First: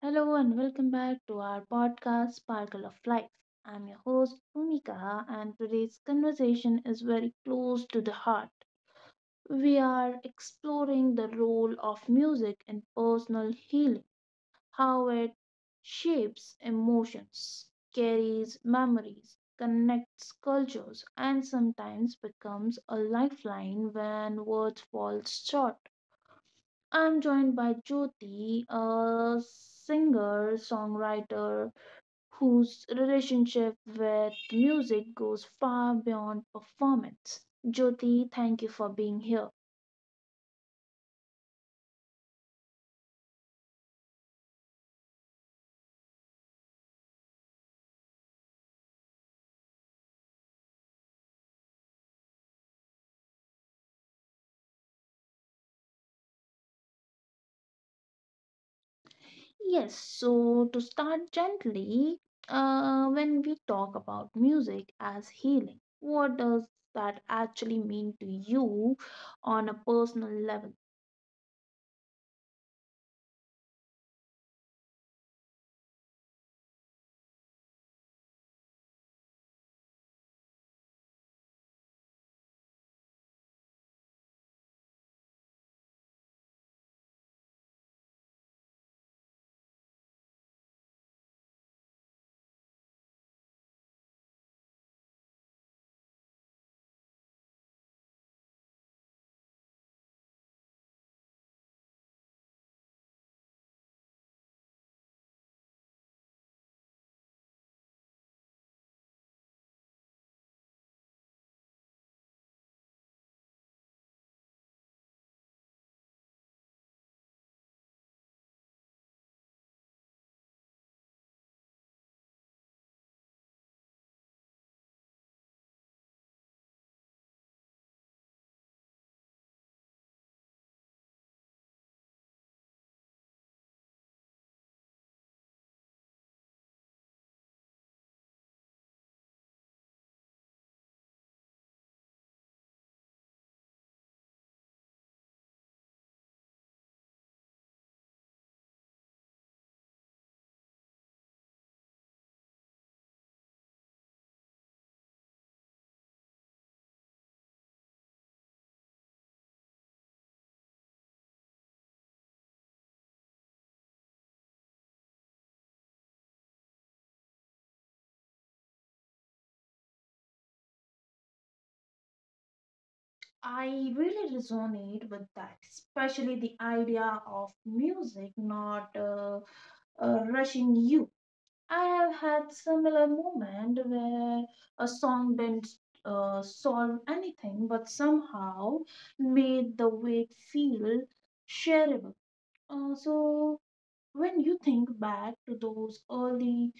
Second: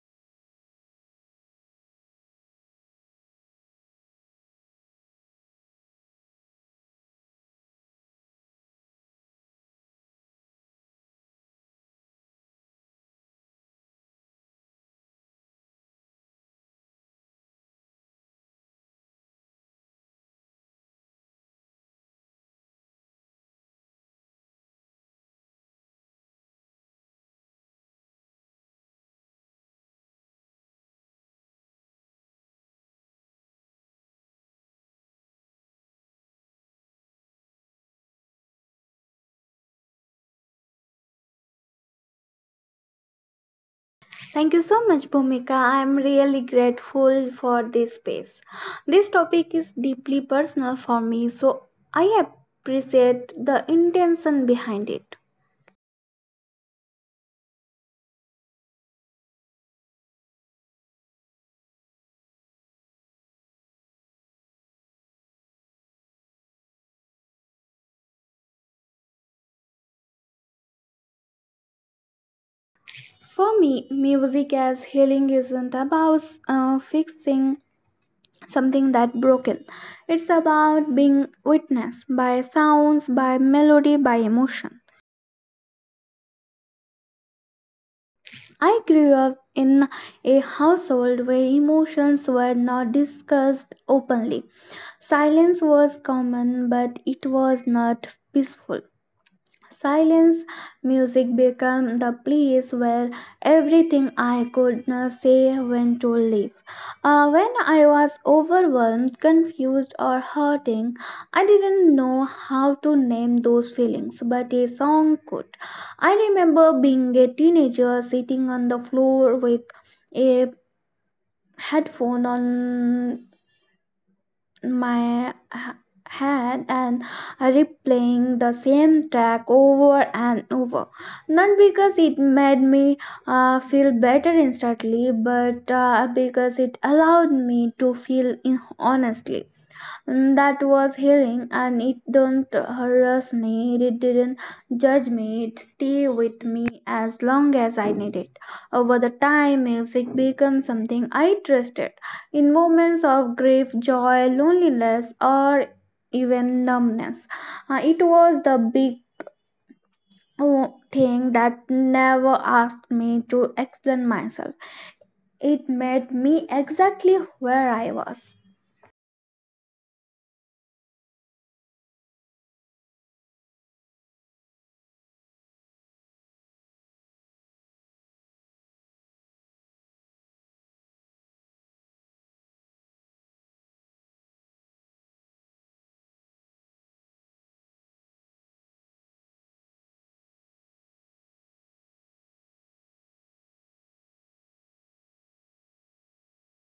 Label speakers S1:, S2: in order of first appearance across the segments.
S1: Hello and welcome back to our podcast Sparkle of Life. I'm your host Bhumika, and today's conversation is very close to the heart. We are exploring the role of music in personal healing, how it shapes emotions, carries memories, connects cultures, and sometimes becomes a lifeline when words falls short. I'm joined by Jyoti, a singer, songwriter, whose relationship with music goes far beyond performance. Jyoti, thank you for being here.
S2: Thank you so much, Bhumika. I'm really grateful for this space. This topic is deeply personal for me, so I appreciate the intention behind it.
S1: Yes, so to start gently, when we talk about music as healing, what does that actually mean to you on a personal level?
S2: For me, music as healing isn't about fixing something that broken. It's about being witnessed by sounds, by melody, by emotion. I grew up in a household where emotions were not discussed openly. Silence was common, but it was not peaceful. Silence music became the place where everything I could say went to live. When I was overwhelmed, confused, or hurting, I didn't know how to name those feelings, but a song could. I remember being a teenager sitting on the floor with a headphone on my head and replaying the same track over and over. Not because it made me feel better instantly, but because it allowed me to feel honestly. Mm, that was healing, and it don't harass me, it didn't judge me, it stayed with me as long as I needed it. Over the time, music became something I trusted. In moments of grief, joy, loneliness, or even numbness, it was the big oh, thing that never asked me to explain myself. It met me exactly where I was.
S1: I really resonate with that, especially the idea of music not rushing you. I have had similar moment where a song didn't solve anything, but somehow made the wait feel shareable. So when you think back to those early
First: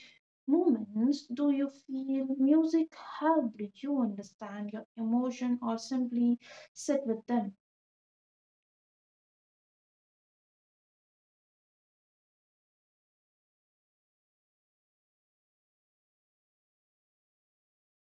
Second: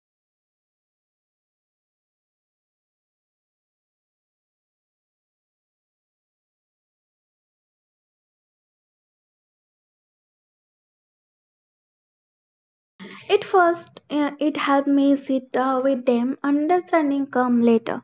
S1: moments, do you feel music helped you understand your emotion or simply sit with them?
S2: At first, it helped me sit with them, understanding come later.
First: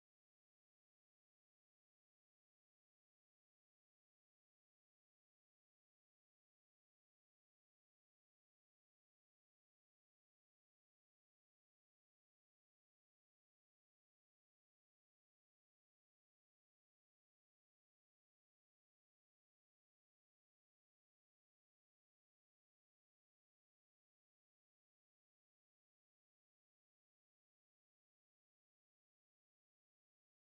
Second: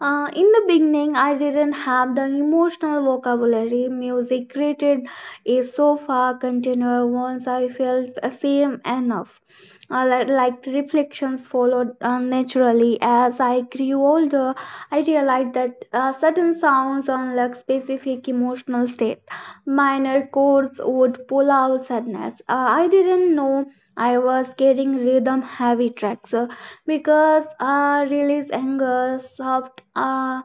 S2: In the beginning, I didn't have the emotional vocabulary. Music created a sofa container once I felt the same enough. Like the reflections followed naturally. As I grew older, I realized that certain sounds unlock specific emotional state. Minor chords would pull out sadness. I didn't know I was getting rhythm heavy tracks because I release anger, soft,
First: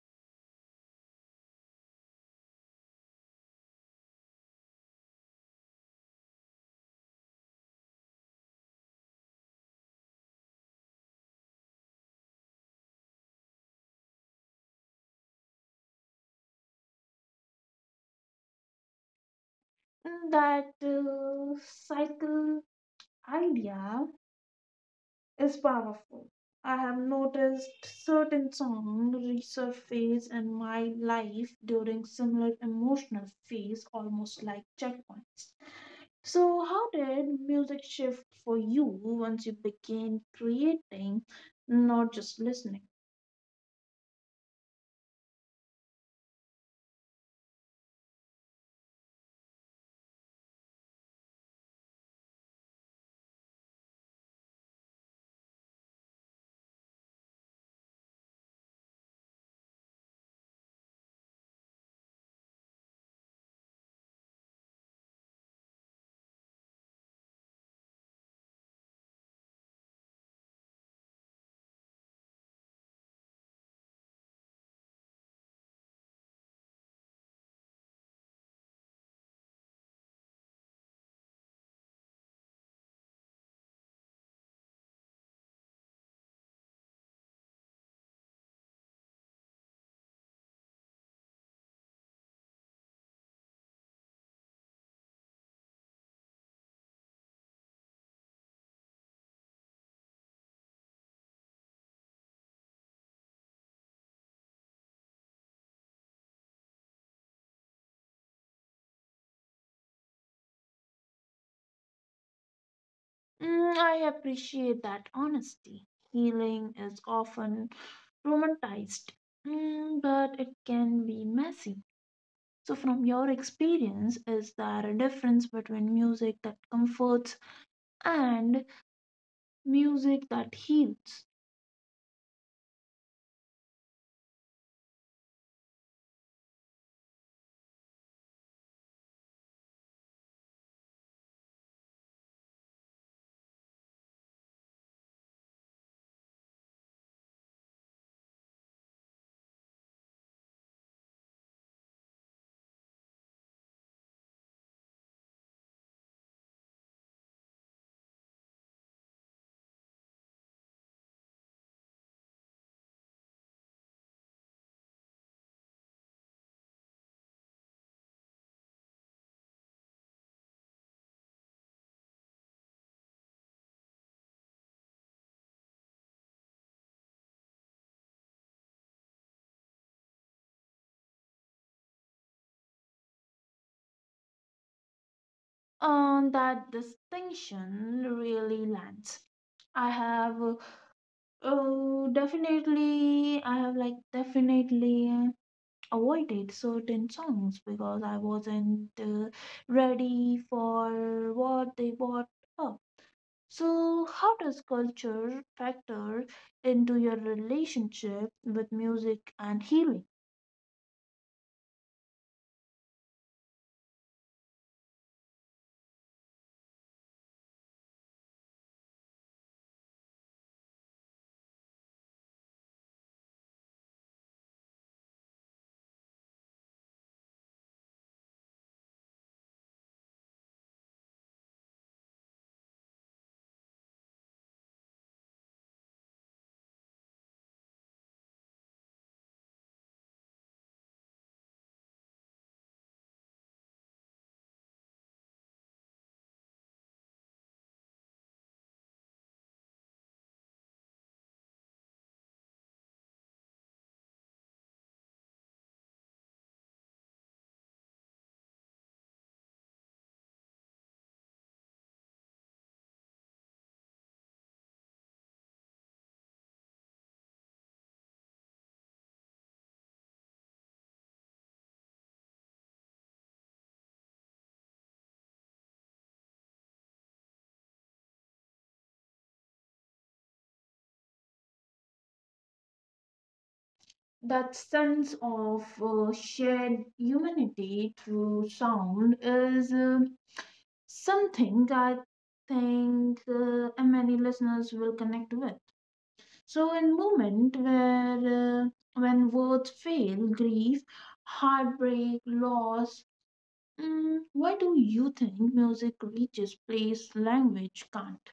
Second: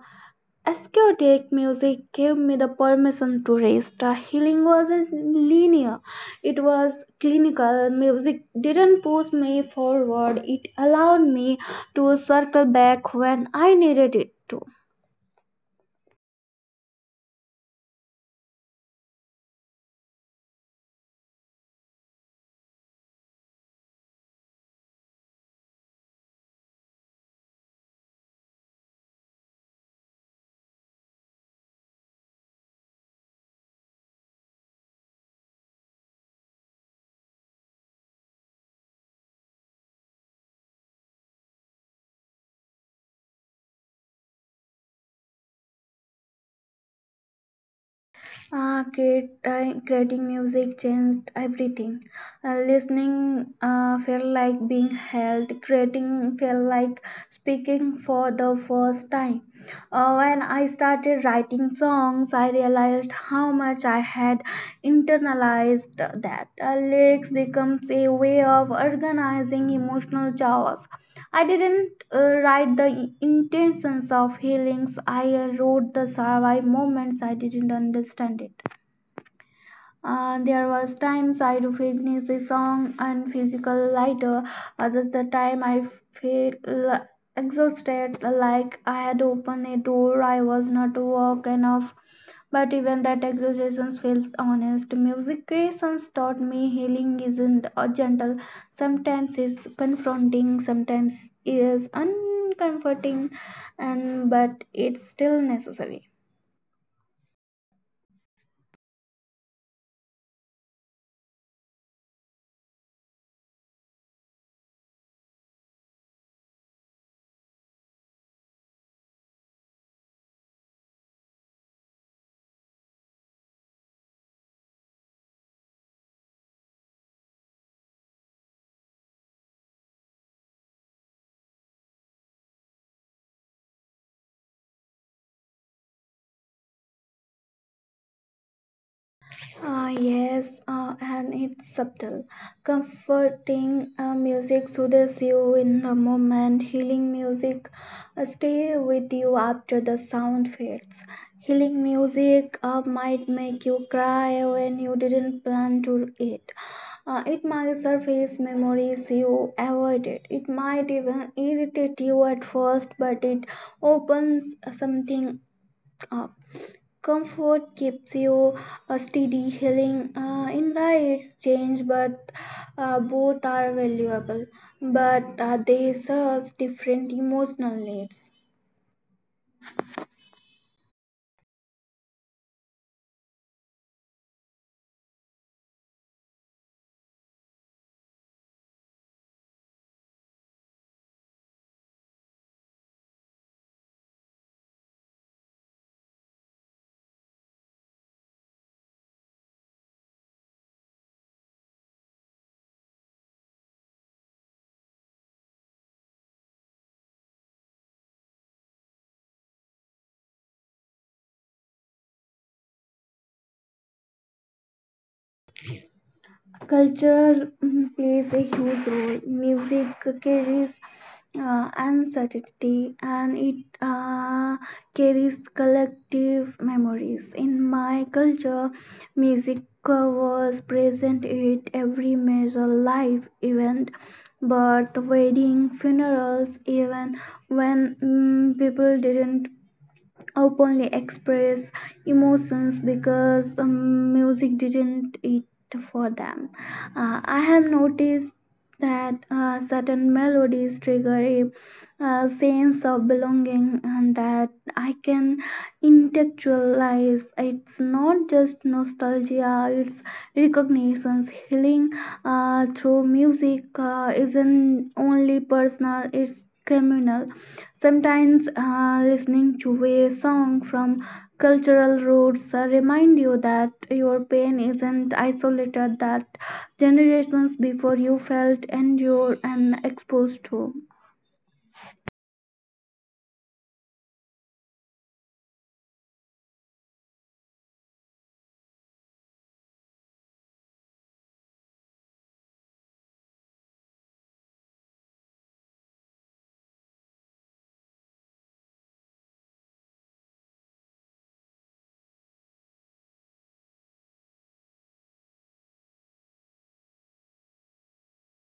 S2: ascetic music gave me the permission to rest. Healing wasn't linear, it was clinical. Music didn't push me forward, it allowed me to circle back when I needed it to.
S1: Mm. That cycle idea is powerful. I have noticed certain songs resurface in my life during similar emotional phase, almost like checkpoints. So, how did music shift for you once you began creating, not just listening?
S2: Creating music changed everything. Listening felt like being held, creating felt like speaking for the first time. When I started writing songs, I realized how much I had internalized that. Lyrics becomes a way of organizing emotional chaos. I didn't write the intentions of healings. I wrote the survive moments. I didn't understand it. There was times I do finish the song and physical lighter. Others the time I feel l- exhausted, like I had opened a door I was not walk enough. But even that exhaustion feels honest. Music creations taught me healing isn't gentle. Sometimes it's confronting, sometimes it is uncomforting, and but it's still necessary.
S1: Mm, I appreciate that honesty. Healing is often romanticized, mm, but it can be messy. So, from your experience, is there a difference between music that comforts and music that heals?
S2: Ah yes, and it's subtle. Comforting music soothes you in the moment. Healing music stay with you after the sound fades. Healing music might make you cry when you didn't plan to it. It might surface memories you avoided. It might even irritate you at first, but it opens something up. Comfort keeps you a steady, healing invites change, but both are valuable, but they serve different emotional needs.
S1: On that distinction really lands. I have definitely avoided certain songs because I wasn't ready for what they brought up. So, how does culture factor into your relationship with music and healing?
S2: Culture mm, plays a huge role. Music carries uncertainty, and it carries collective memories. In my culture, music was present at every major life event: birth, wedding, funerals, even when mm, people didn't openly express emotions, because music didn't it for them. I have noticed that certain melodies trigger a sense of belonging, and that I can intellectualize. It's not just nostalgia, it's recognitions. Healing through music isn't only personal, it's communal. Sometimes listening to a song from cultural roots remind you that your pain isn't isolated, that generations before you felt endured and exposed to.
S1: That sense of shared humanity through sound is something I think many listeners will connect with. So, in moment where when words fail, grief, heartbreak, loss, mm, why do you think music reaches place language can't?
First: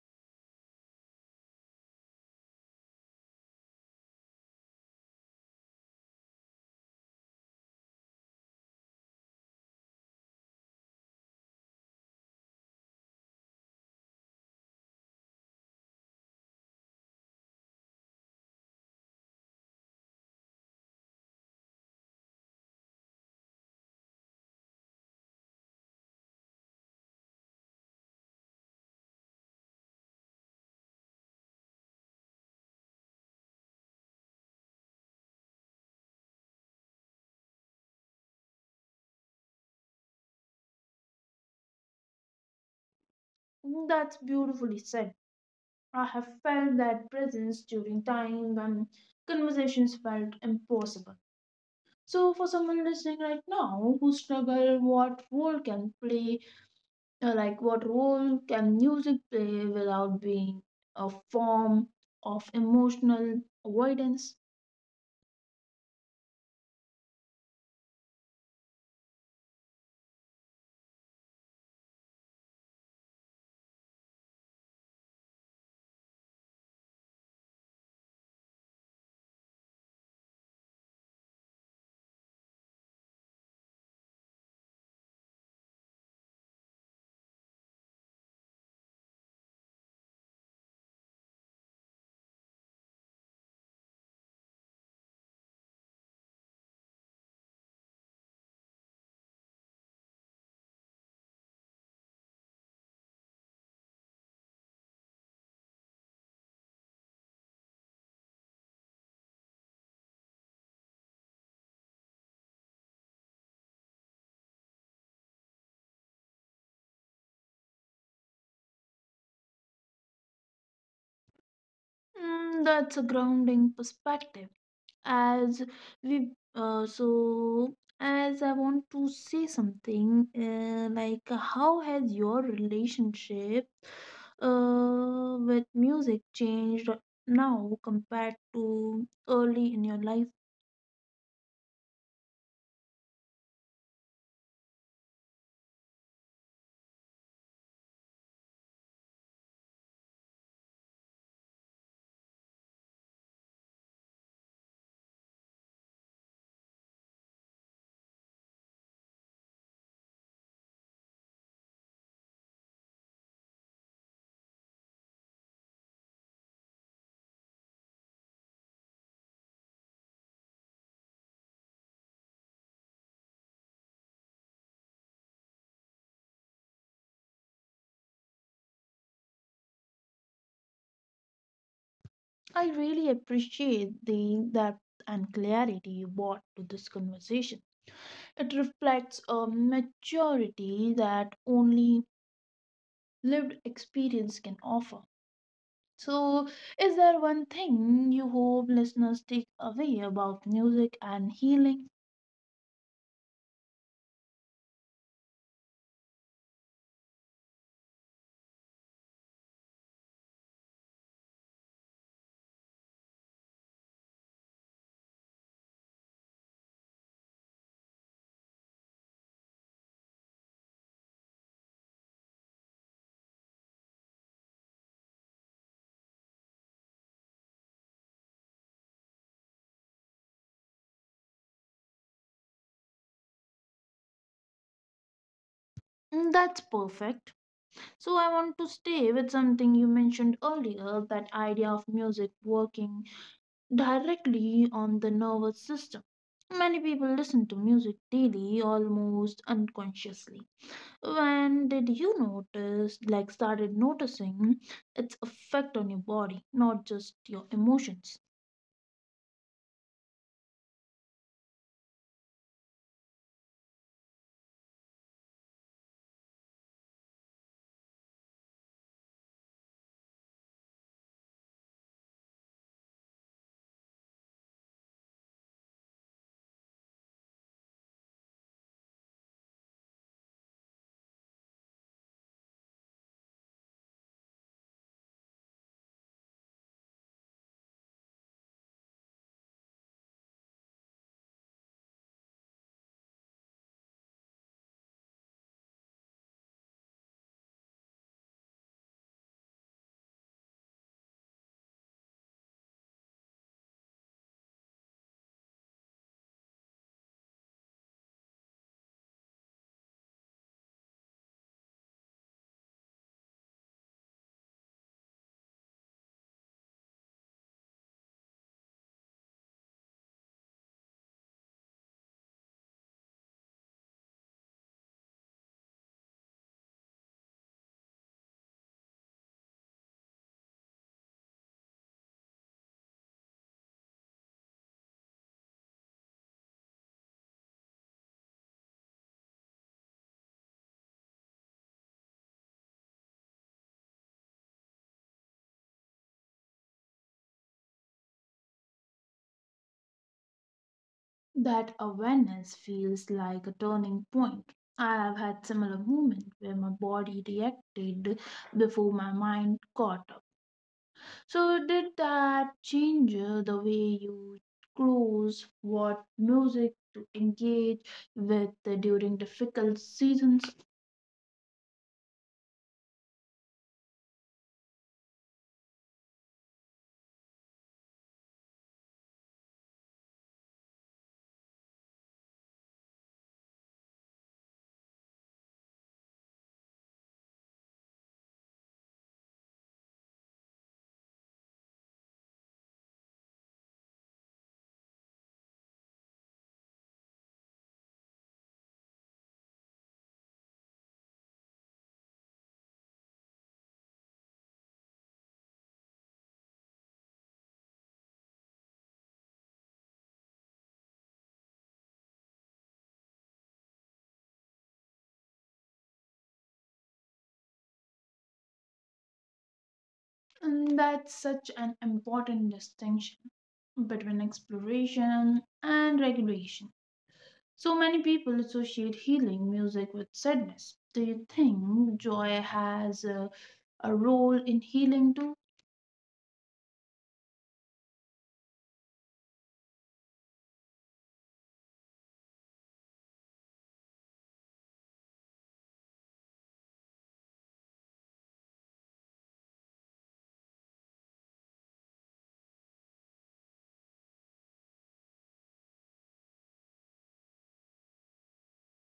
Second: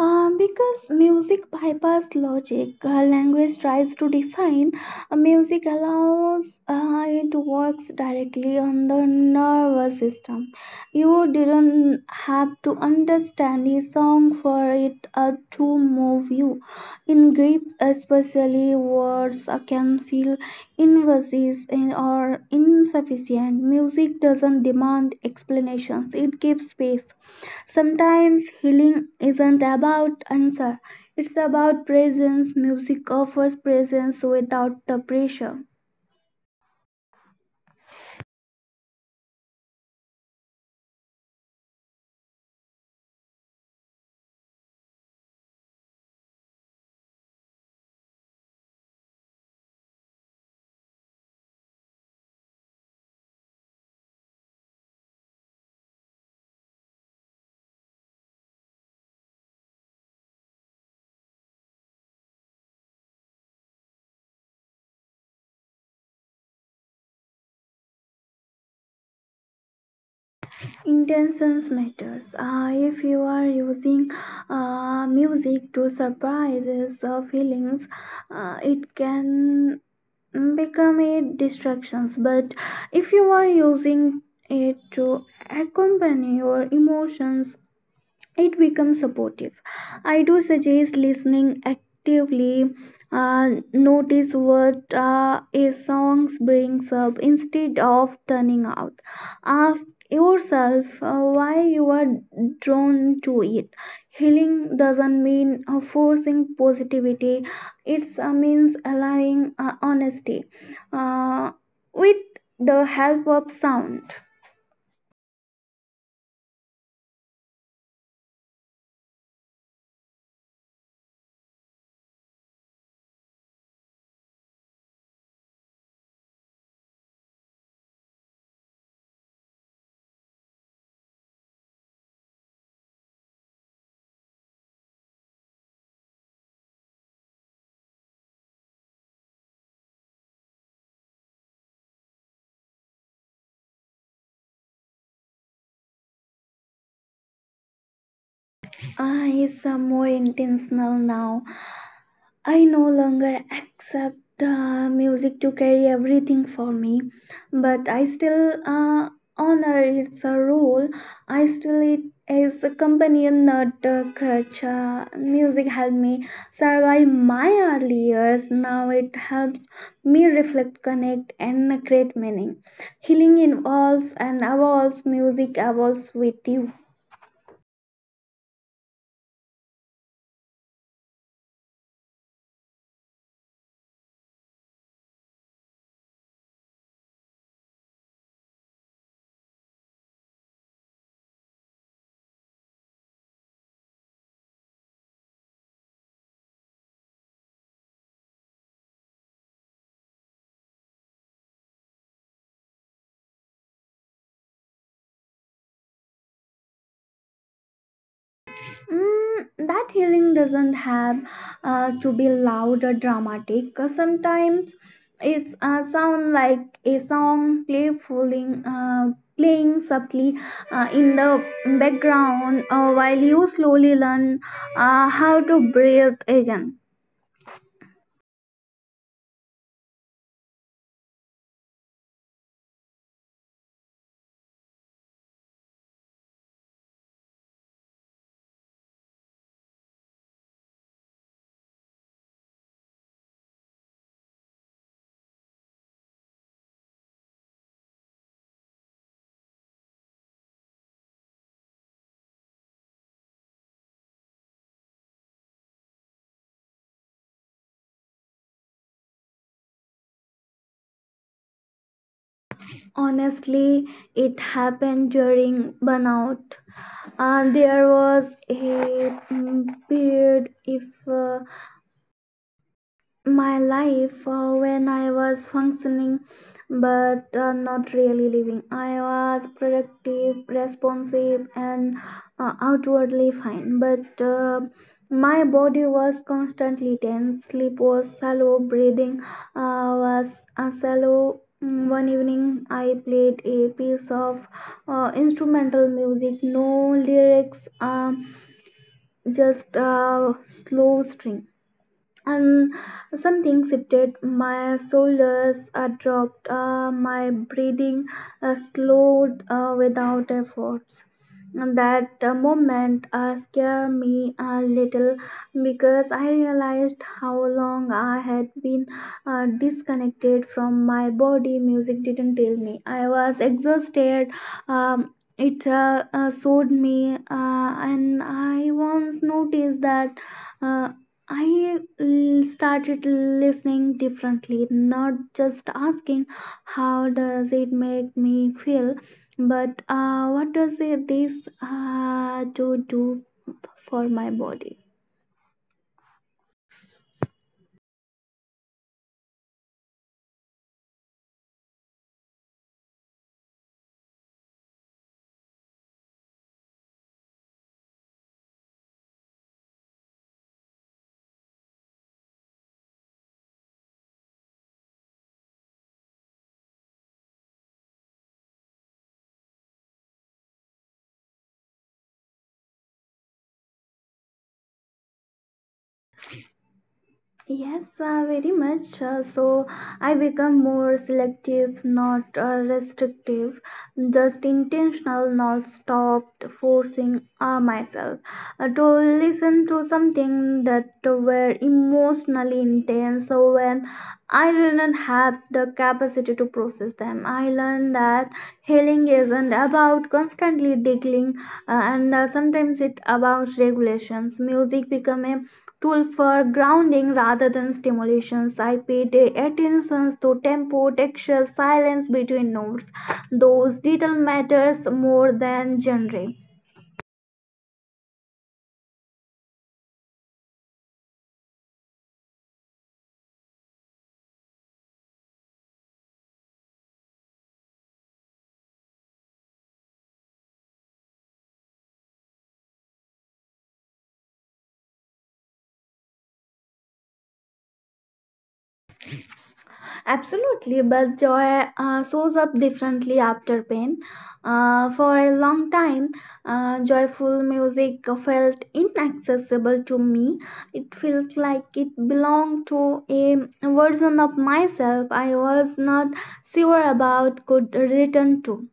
S2: Because music bypass logic, language tries to define. Music allows it works directly on the nervous system. You didn't have to understand a song for it to move you. In grips, especially, words can feel invasive and- or insufficient. Music doesn't demand explanations; it gives space. Sometimes healing isn't about answer, it's about presence. Music offers presence without the pressure.
S1: That's beautifully said. I have felt that presence during time when conversations felt impossible. So, for someone listening right now who struggle, what role can music play without being a form of emotional avoidance?
S2: Intentions matters. If you are using music to surprises or feelings, it can become a distractions. But if you are using it to accompany your emotions, it becomes supportive. I do suggest listening actively. Uh, notice what a song brings up instead of turning out. Ask yourself why you are drawn to it. Healing doesn't mean forcing positivity, it means allowing honesty uh, with the help of sound.
S1: Mm, that's a grounding perspective. As we, so as I want to say something, like how has your relationship, with music changed now compared to early in your life?
S2: It's more intentional now. I no longer accept music to carry everything for me, but I still honor its a role. I still it is a companion, not a crutch. Music helped me survive my early years. Now it helps me reflect, connect, and create meaning. Healing involves and evolves. Music evolves with you.
S1: I really appreciate the depth and clarity you brought to this conversation. It reflects a maturity that only lived experience can offer. So, is there one thing you hope listeners take away about music and healing?
S2: Mm, that healing doesn't have to be loud or dramatic. Sometimes it's sound like a song playfully playing subtly in the background while you slowly learn how to breathe again.
S1: Mm, that's perfect. So, I want to stay with something you mentioned earlier, that idea of music working directly on the nervous system. Many people listen to music daily almost unconsciously. When did you notice, like, started noticing its effect on your body, not just your emotions?
S2: Honestly, it happened during burnout. There was a mm, period if. My life when I was functioning but not really living. I was productive, responsive, and outwardly fine, but my body was constantly tense. Sleep was shallow, breathing was shallow. Mm, one evening, I played a piece of instrumental music, no lyrics, just slow string, and something shifted. My shoulders dropped, my breathing slowed without efforts. And that moment scared me a little, because I realized how long I had been disconnected from my body. Music didn't tell me I was exhausted, um, it showed me, and I once noticed that uh, I started listening differently, not just asking how does it make me feel, but what does it, this to do for my body.
S1: That awareness feels like a turning point. I have had similar moments where my body reacted before my mind caught up. So did that change the way you choose what music to engage with during difficult seasons?
S2: Yes, very much. So I become more selective, not restrictive, just intentional. Not stopped forcing myself to listen to something that were emotionally intense. So when I didn't have the capacity to process them, I learned that healing isn't about constantly digging, and sometimes it's about regulations. Music become a tool for grounding rather than stimulations. I paid attention to tempo, texture, silence between notes. Those detail matters more than genre.
S1: And that's such an important distinction between exploration and regulation. So many people associate healing music with sadness. Do you think joy has a role in healing too?
S2: Absolutely, but joy shows up differently after pain. For a long time, joyful music felt inaccessible to me. It feels like it belonged to a version of myself I was not sure about could return to.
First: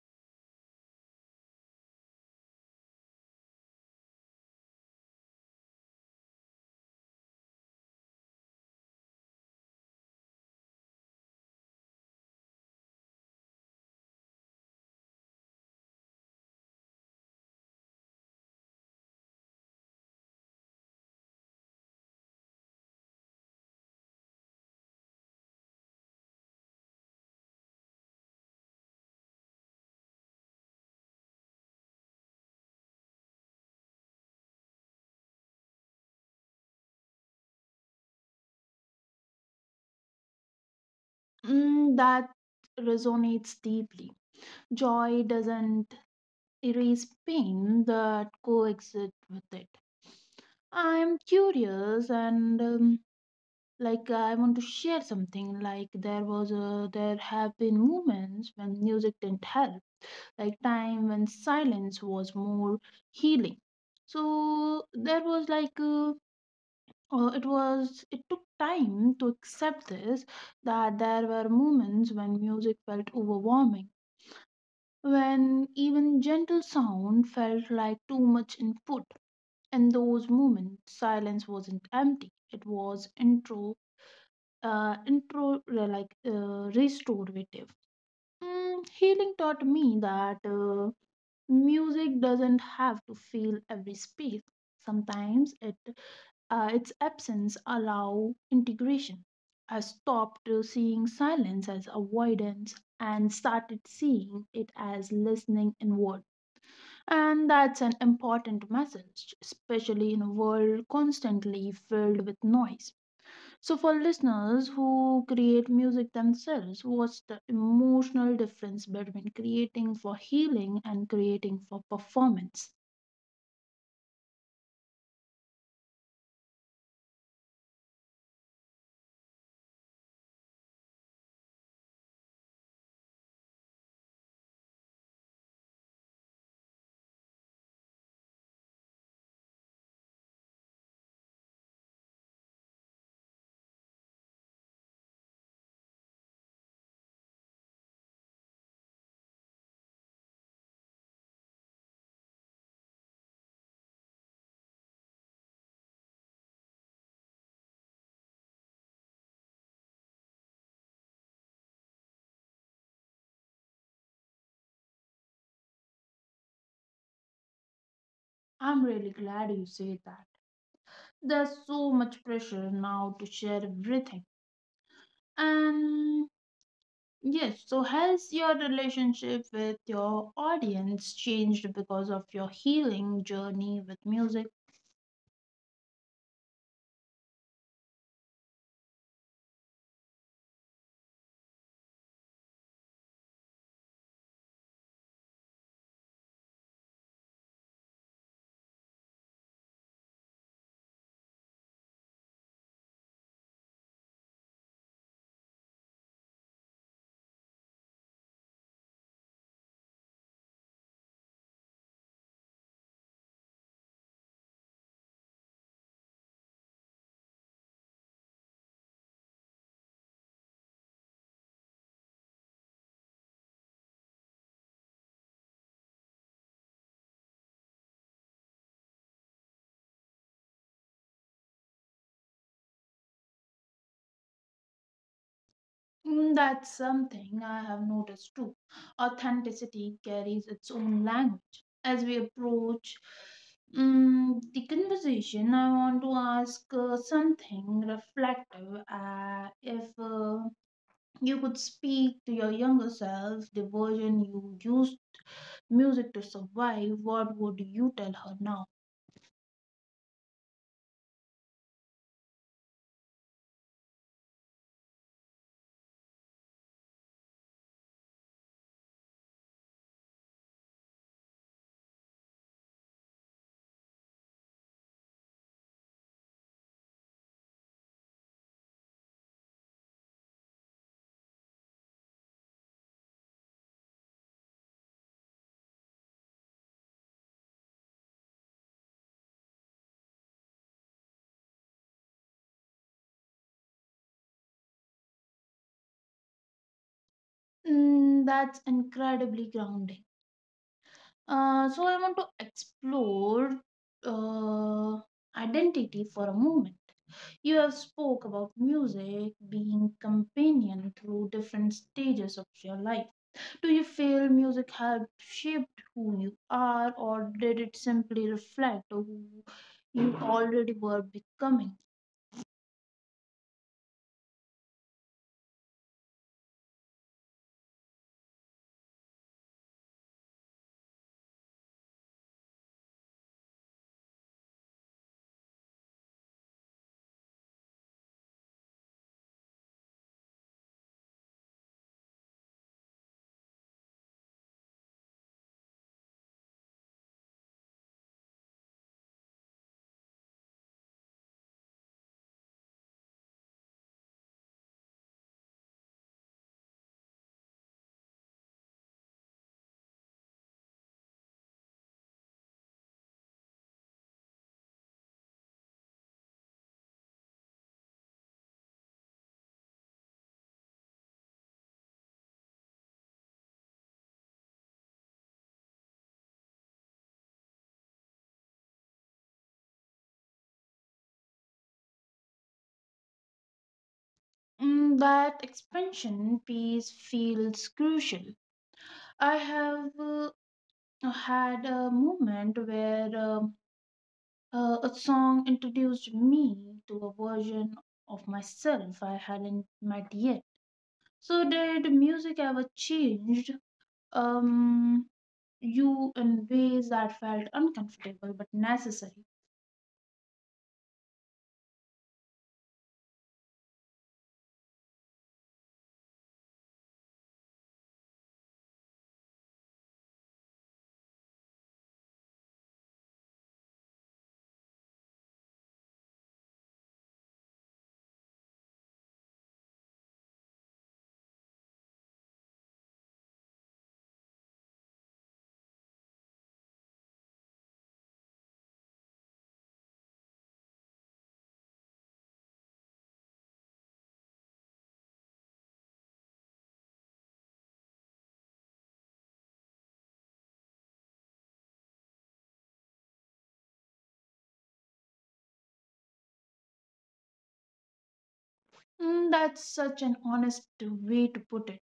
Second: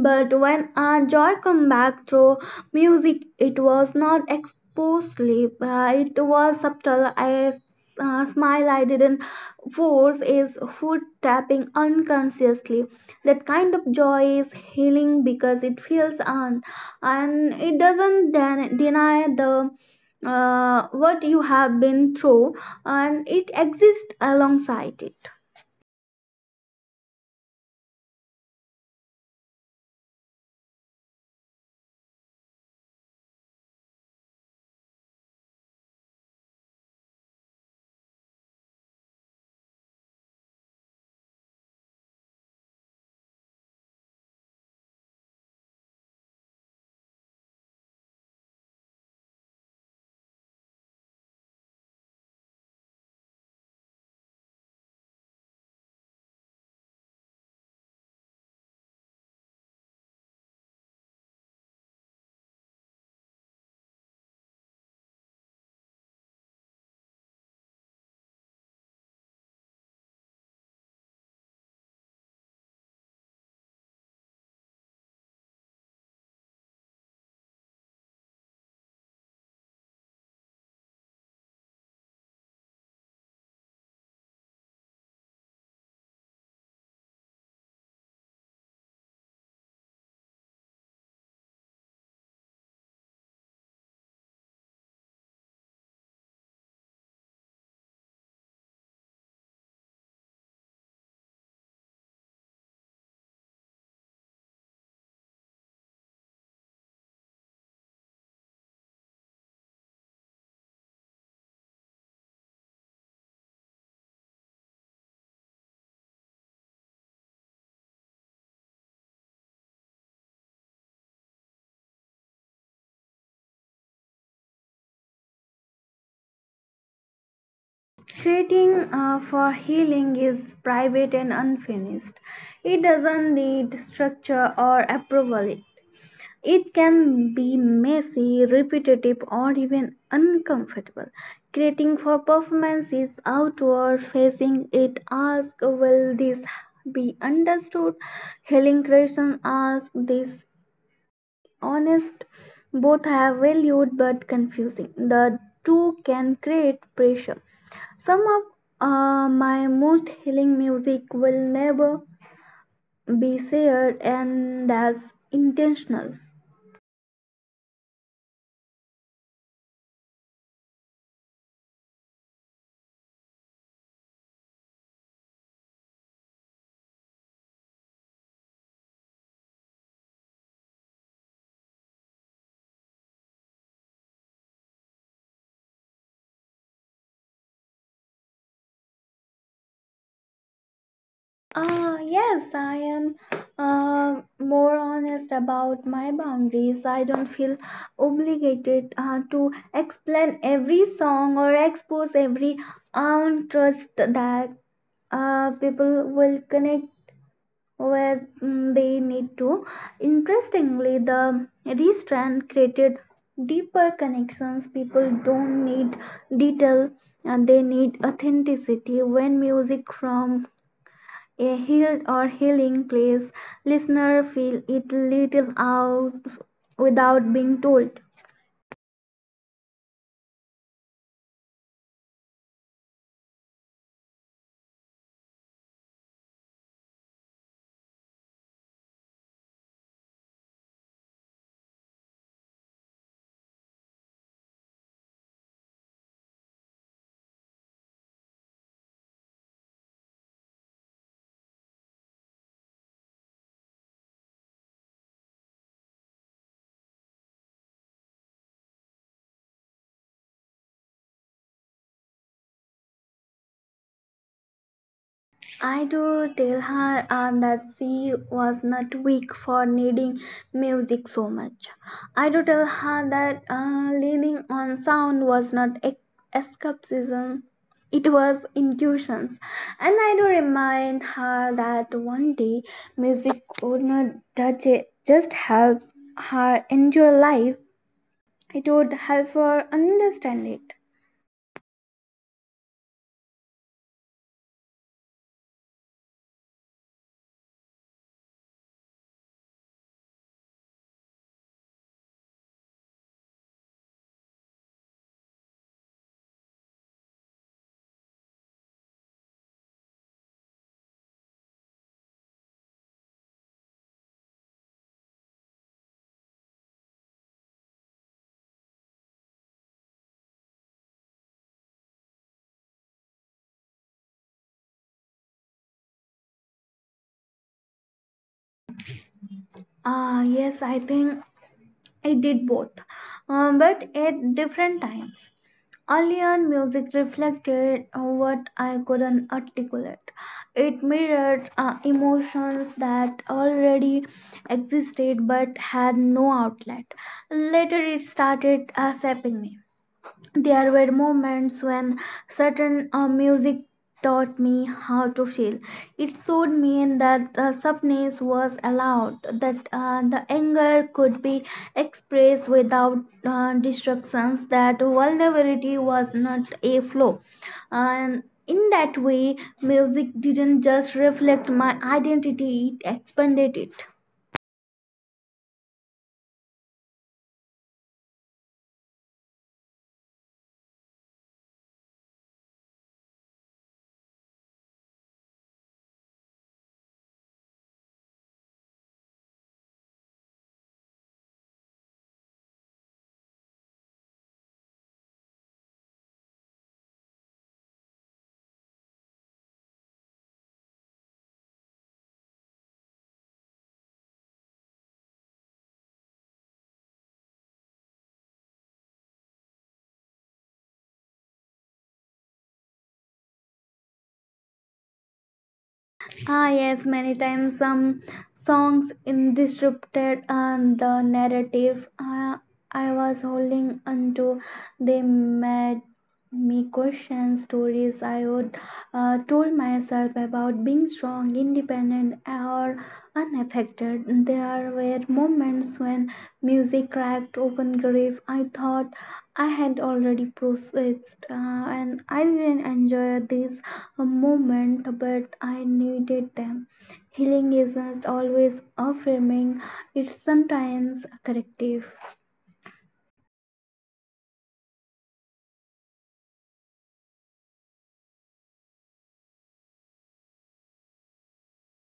S2: But when our joy come back through music, it was not exposed sleep. It was subtle. I smile I didn't force is foot tapping unconsciously. That kind of joy is healing because it feels on, and it doesn't deny the what you have been through, and it exists alongside it.
S1: Mm, that resonates deeply. Joy doesn't erase pain, that coexists with it. I'm curious, and like I want to share something, like there was a there have been moments when music didn't help, like time when silence was more healing. So there was like it was, it took time to accept this, that there were moments when music felt overwhelming, when even gentle sound felt like too much input. In those moments silence wasn't empty, it was intro, like restorative. Mm, healing taught me that music doesn't have to fill every space. Sometimes it its absence allow integration. I stopped seeing silence as avoidance and started seeing it as listening inward. And that's an important message, especially in a world constantly filled with noise. So, for listeners who create music themselves, what's the emotional difference between creating for healing and creating for performance?
S2: Creating for healing is private and unfinished. It doesn't need structure or approval. It can be messy, repetitive, or even uncomfortable. Creating for performance is outward facing. It asks, "Will this be understood?" Healing creation asks this honest. Both have valued, but confusing the two can create pressure. Some of my most healing music will never be shared, and that's intentional.
S1: I'm really glad you said that. There's so much pressure now to share everything. And yes, so has your relationship with your audience changed because of your healing journey with music?
S2: Ah yes, I am more honest about my boundaries. I don't feel obligated to explain every song or expose every untrust, that people will connect where mm, they need to. Interestingly, the restrand created deeper connections. People don't need detail, and they need authenticity. When music from a healed or healing place, listener feel it little out without being told.
S1: Mm, that's something I have noticed too. Authenticity carries its own language. As we approach mm, the conversation, I want to ask something reflective. If you could speak to your younger self, the version you used music to survive, what would you tell her now?
S2: I do tell her that she was not weak for needing music so much. I do tell her that leaning on sound was not escapism, it was intuitions. And I do remind her that one day music would not judge it, just help her enjoy life, it would help her understand it.
S1: Mm, that's incredibly grounding. So I want to explore uh, identity for a moment. You have spoke about music being companion through different stages of your life. Do you feel music helped shape who you are, or did it simply reflect who you already were becoming?
S2: Ah, yes, I think I did both, but at different times. Earlier, music reflected what I couldn't articulate. It mirrored emotions that already existed but had no outlet. Later, it started sapping me. There were moments when certain music taught me how to feel. It showed me that softness was allowed, that the anger could be expressed without distractions, that vulnerability was not a flaw. And in that way, music didn't just reflect my identity, it expanded it.
S1: Mm, that expansion piece feels crucial. I have had a moment where a song introduced me to a version of myself I hadn't met yet. So, did music ever changed um, you in ways that felt uncomfortable but necessary?
S2: Ah, yes, many times some songs in disrupted and the narrative I was holding onto. They made me question stories I would told myself about being strong, independent, or unaffected. There were moments when music cracked open grief I thought I had already processed, and I didn't enjoy these a moment, but I needed them. Healing isn't always affirming, it's sometimes corrective.
S1: Mm, that's such an honest way to put it.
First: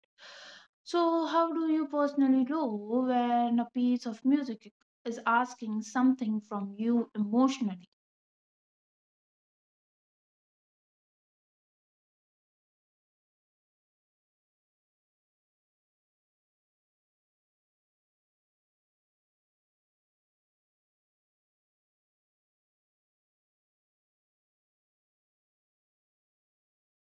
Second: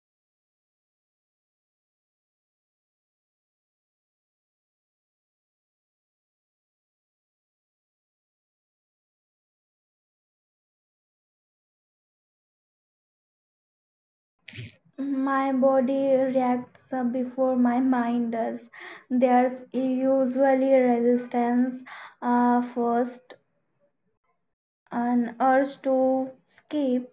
S1: So, how do you personally know when a piece of music is asking something from you emotionally?
S2: My body reacts before my mind does. There's usually resistance first, an urge to escape,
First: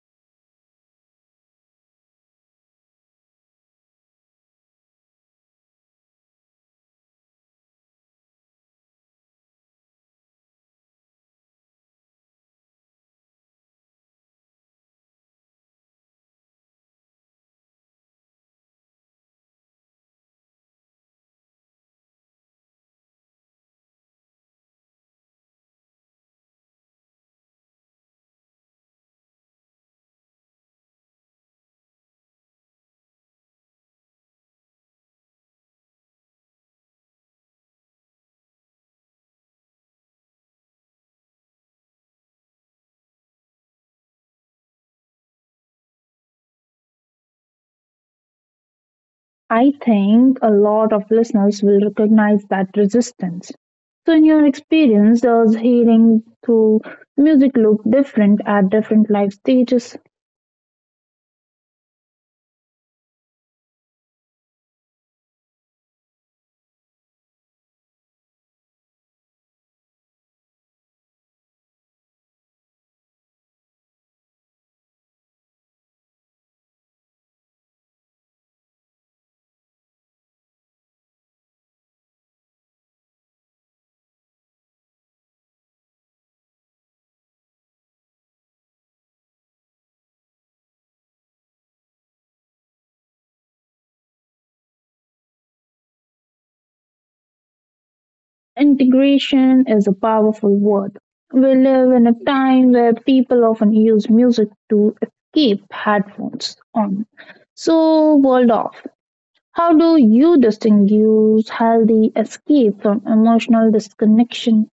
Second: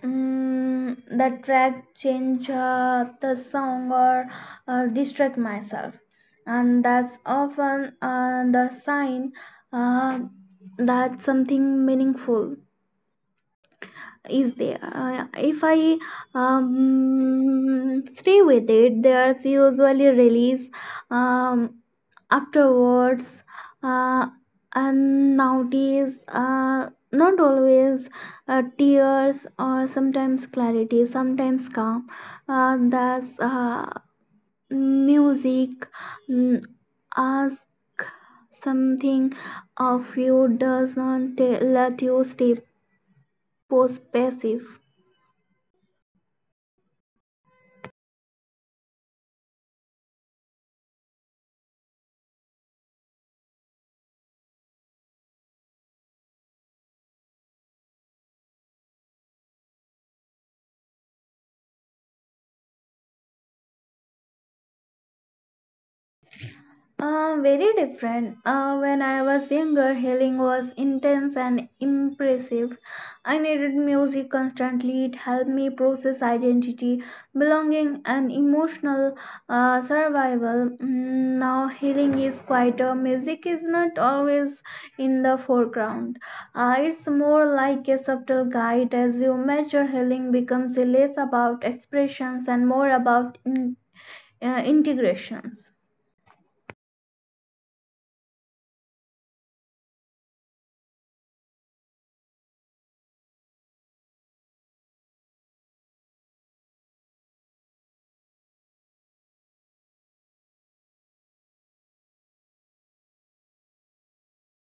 S2: mm, the track change the song or distract myself, and that's often the sign uh, that something meaningful is there. If I stay with it, there's usually release um, afterwards, uh, and nowadays, not always tears, or sometimes clarity, sometimes calm. That's music mm, ask something of you, does not let you stay post passive.
S1: I think a lot of listeners will recognize that resistance. So, in your experience, does healing through music look different at different life stages?
S2: Very different. When I was younger, healing was intense and impressive. I needed music constantly. It helped me process identity, belonging, and emotional survival. Mm, now, healing is quieter. Music is not always in the foreground. It's more like a subtle guide. As you measure, healing becomes less about expressions and more about in, integrations.
S1: Integration is a powerful word. We live in a time where people often use music to escape, headphones on. So, world off. How do you distinguish healthy escape from emotional disconnection?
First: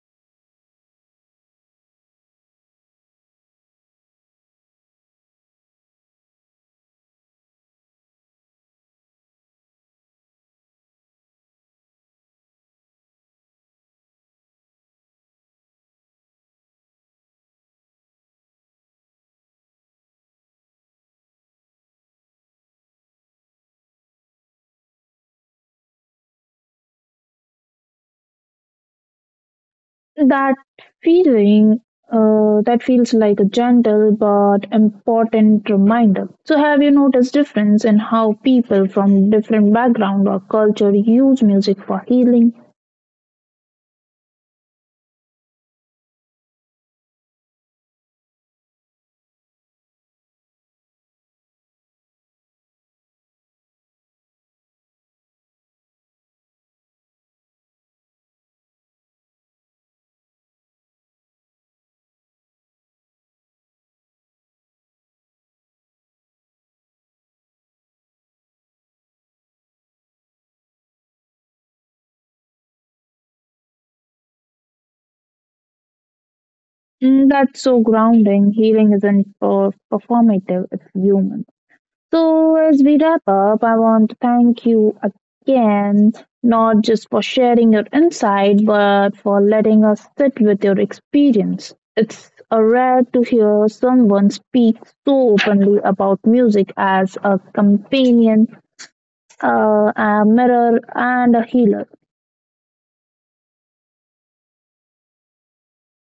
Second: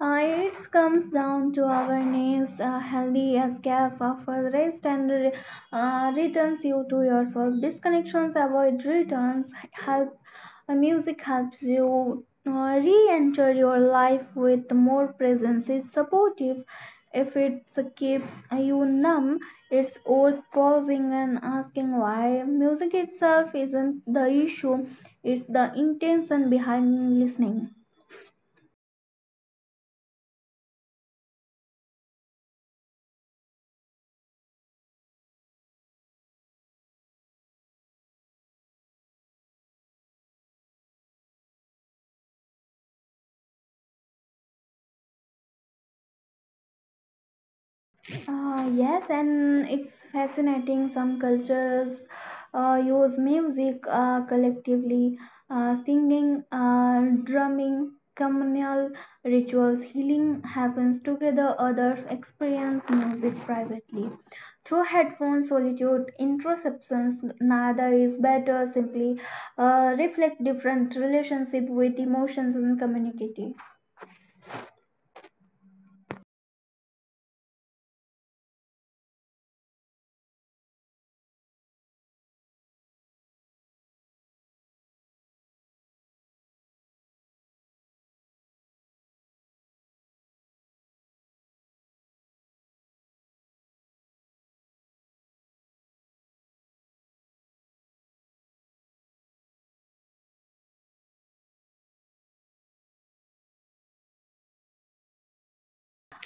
S2: It comes down to our needs. A healthy escape offers rest and returns you to yourself. Disconnections avoid returns. Help Music helps you re-enter your life with more presence. It's supportive. If it keeps you numb, it's worth pausing and asking why. Music itself isn't the issue; it's the intention behind listening.
S1: That feeling that feels like a gentle but important reminder. So, have you noticed difference in how people from different background or culture use music for healing?
S2: Yes, and it's fascinating. Some cultures use music collectively, singing, drumming, communal rituals. Healing happens together, others experience music privately. Through headphones, solitude, introceptions, neither is better. Simply reflect different relationship with emotions and community.
S1: Mm, that's so grounding. Healing isn't performative; it's human. So, as we wrap up, I want to thank you again, not just for sharing your insight, but for letting us sit with your experience. It's a rare to hear someone speak so openly about music as a companion, a mirror, and a healer.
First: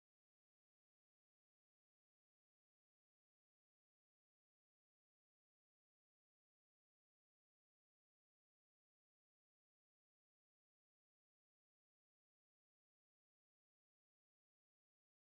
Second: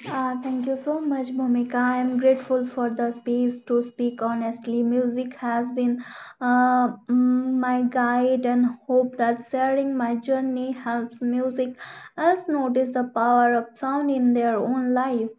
S2: Thank you so much, Bhumika. I am grateful for the space to speak honestly. Music has been my guide, and hope that sharing my journey helps music us notice the power of sound in their own life.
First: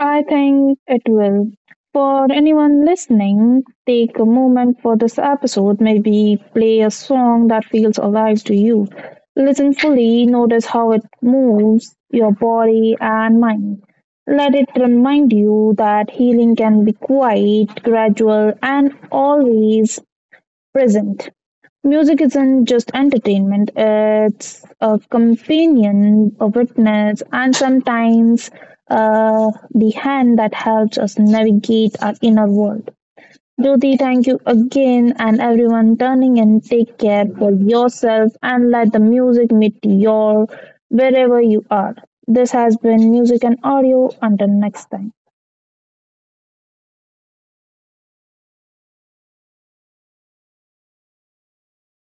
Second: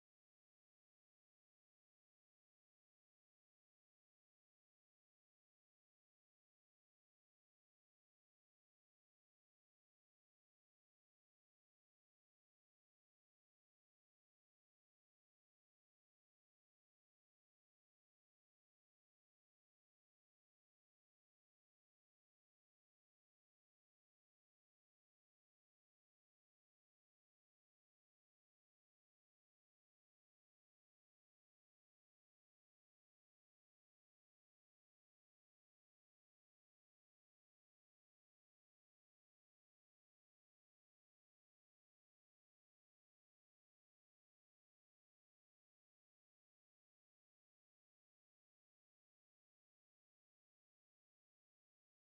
S1: I think it will. For anyone listening, take a moment for this episode. Maybe play a song that feels alive to you. Listen fully, notice how it moves your body and mind. Let it remind you that healing can be quiet, gradual, and always present. Music isn't just entertainment, it's a companion, a witness, and sometimes the hand that helps us navigate our inner world. Jyoti, thank you again, and everyone turning in. Take care for yourself and let the music meet your wherever you are. This has been Music and Audio. Until next time.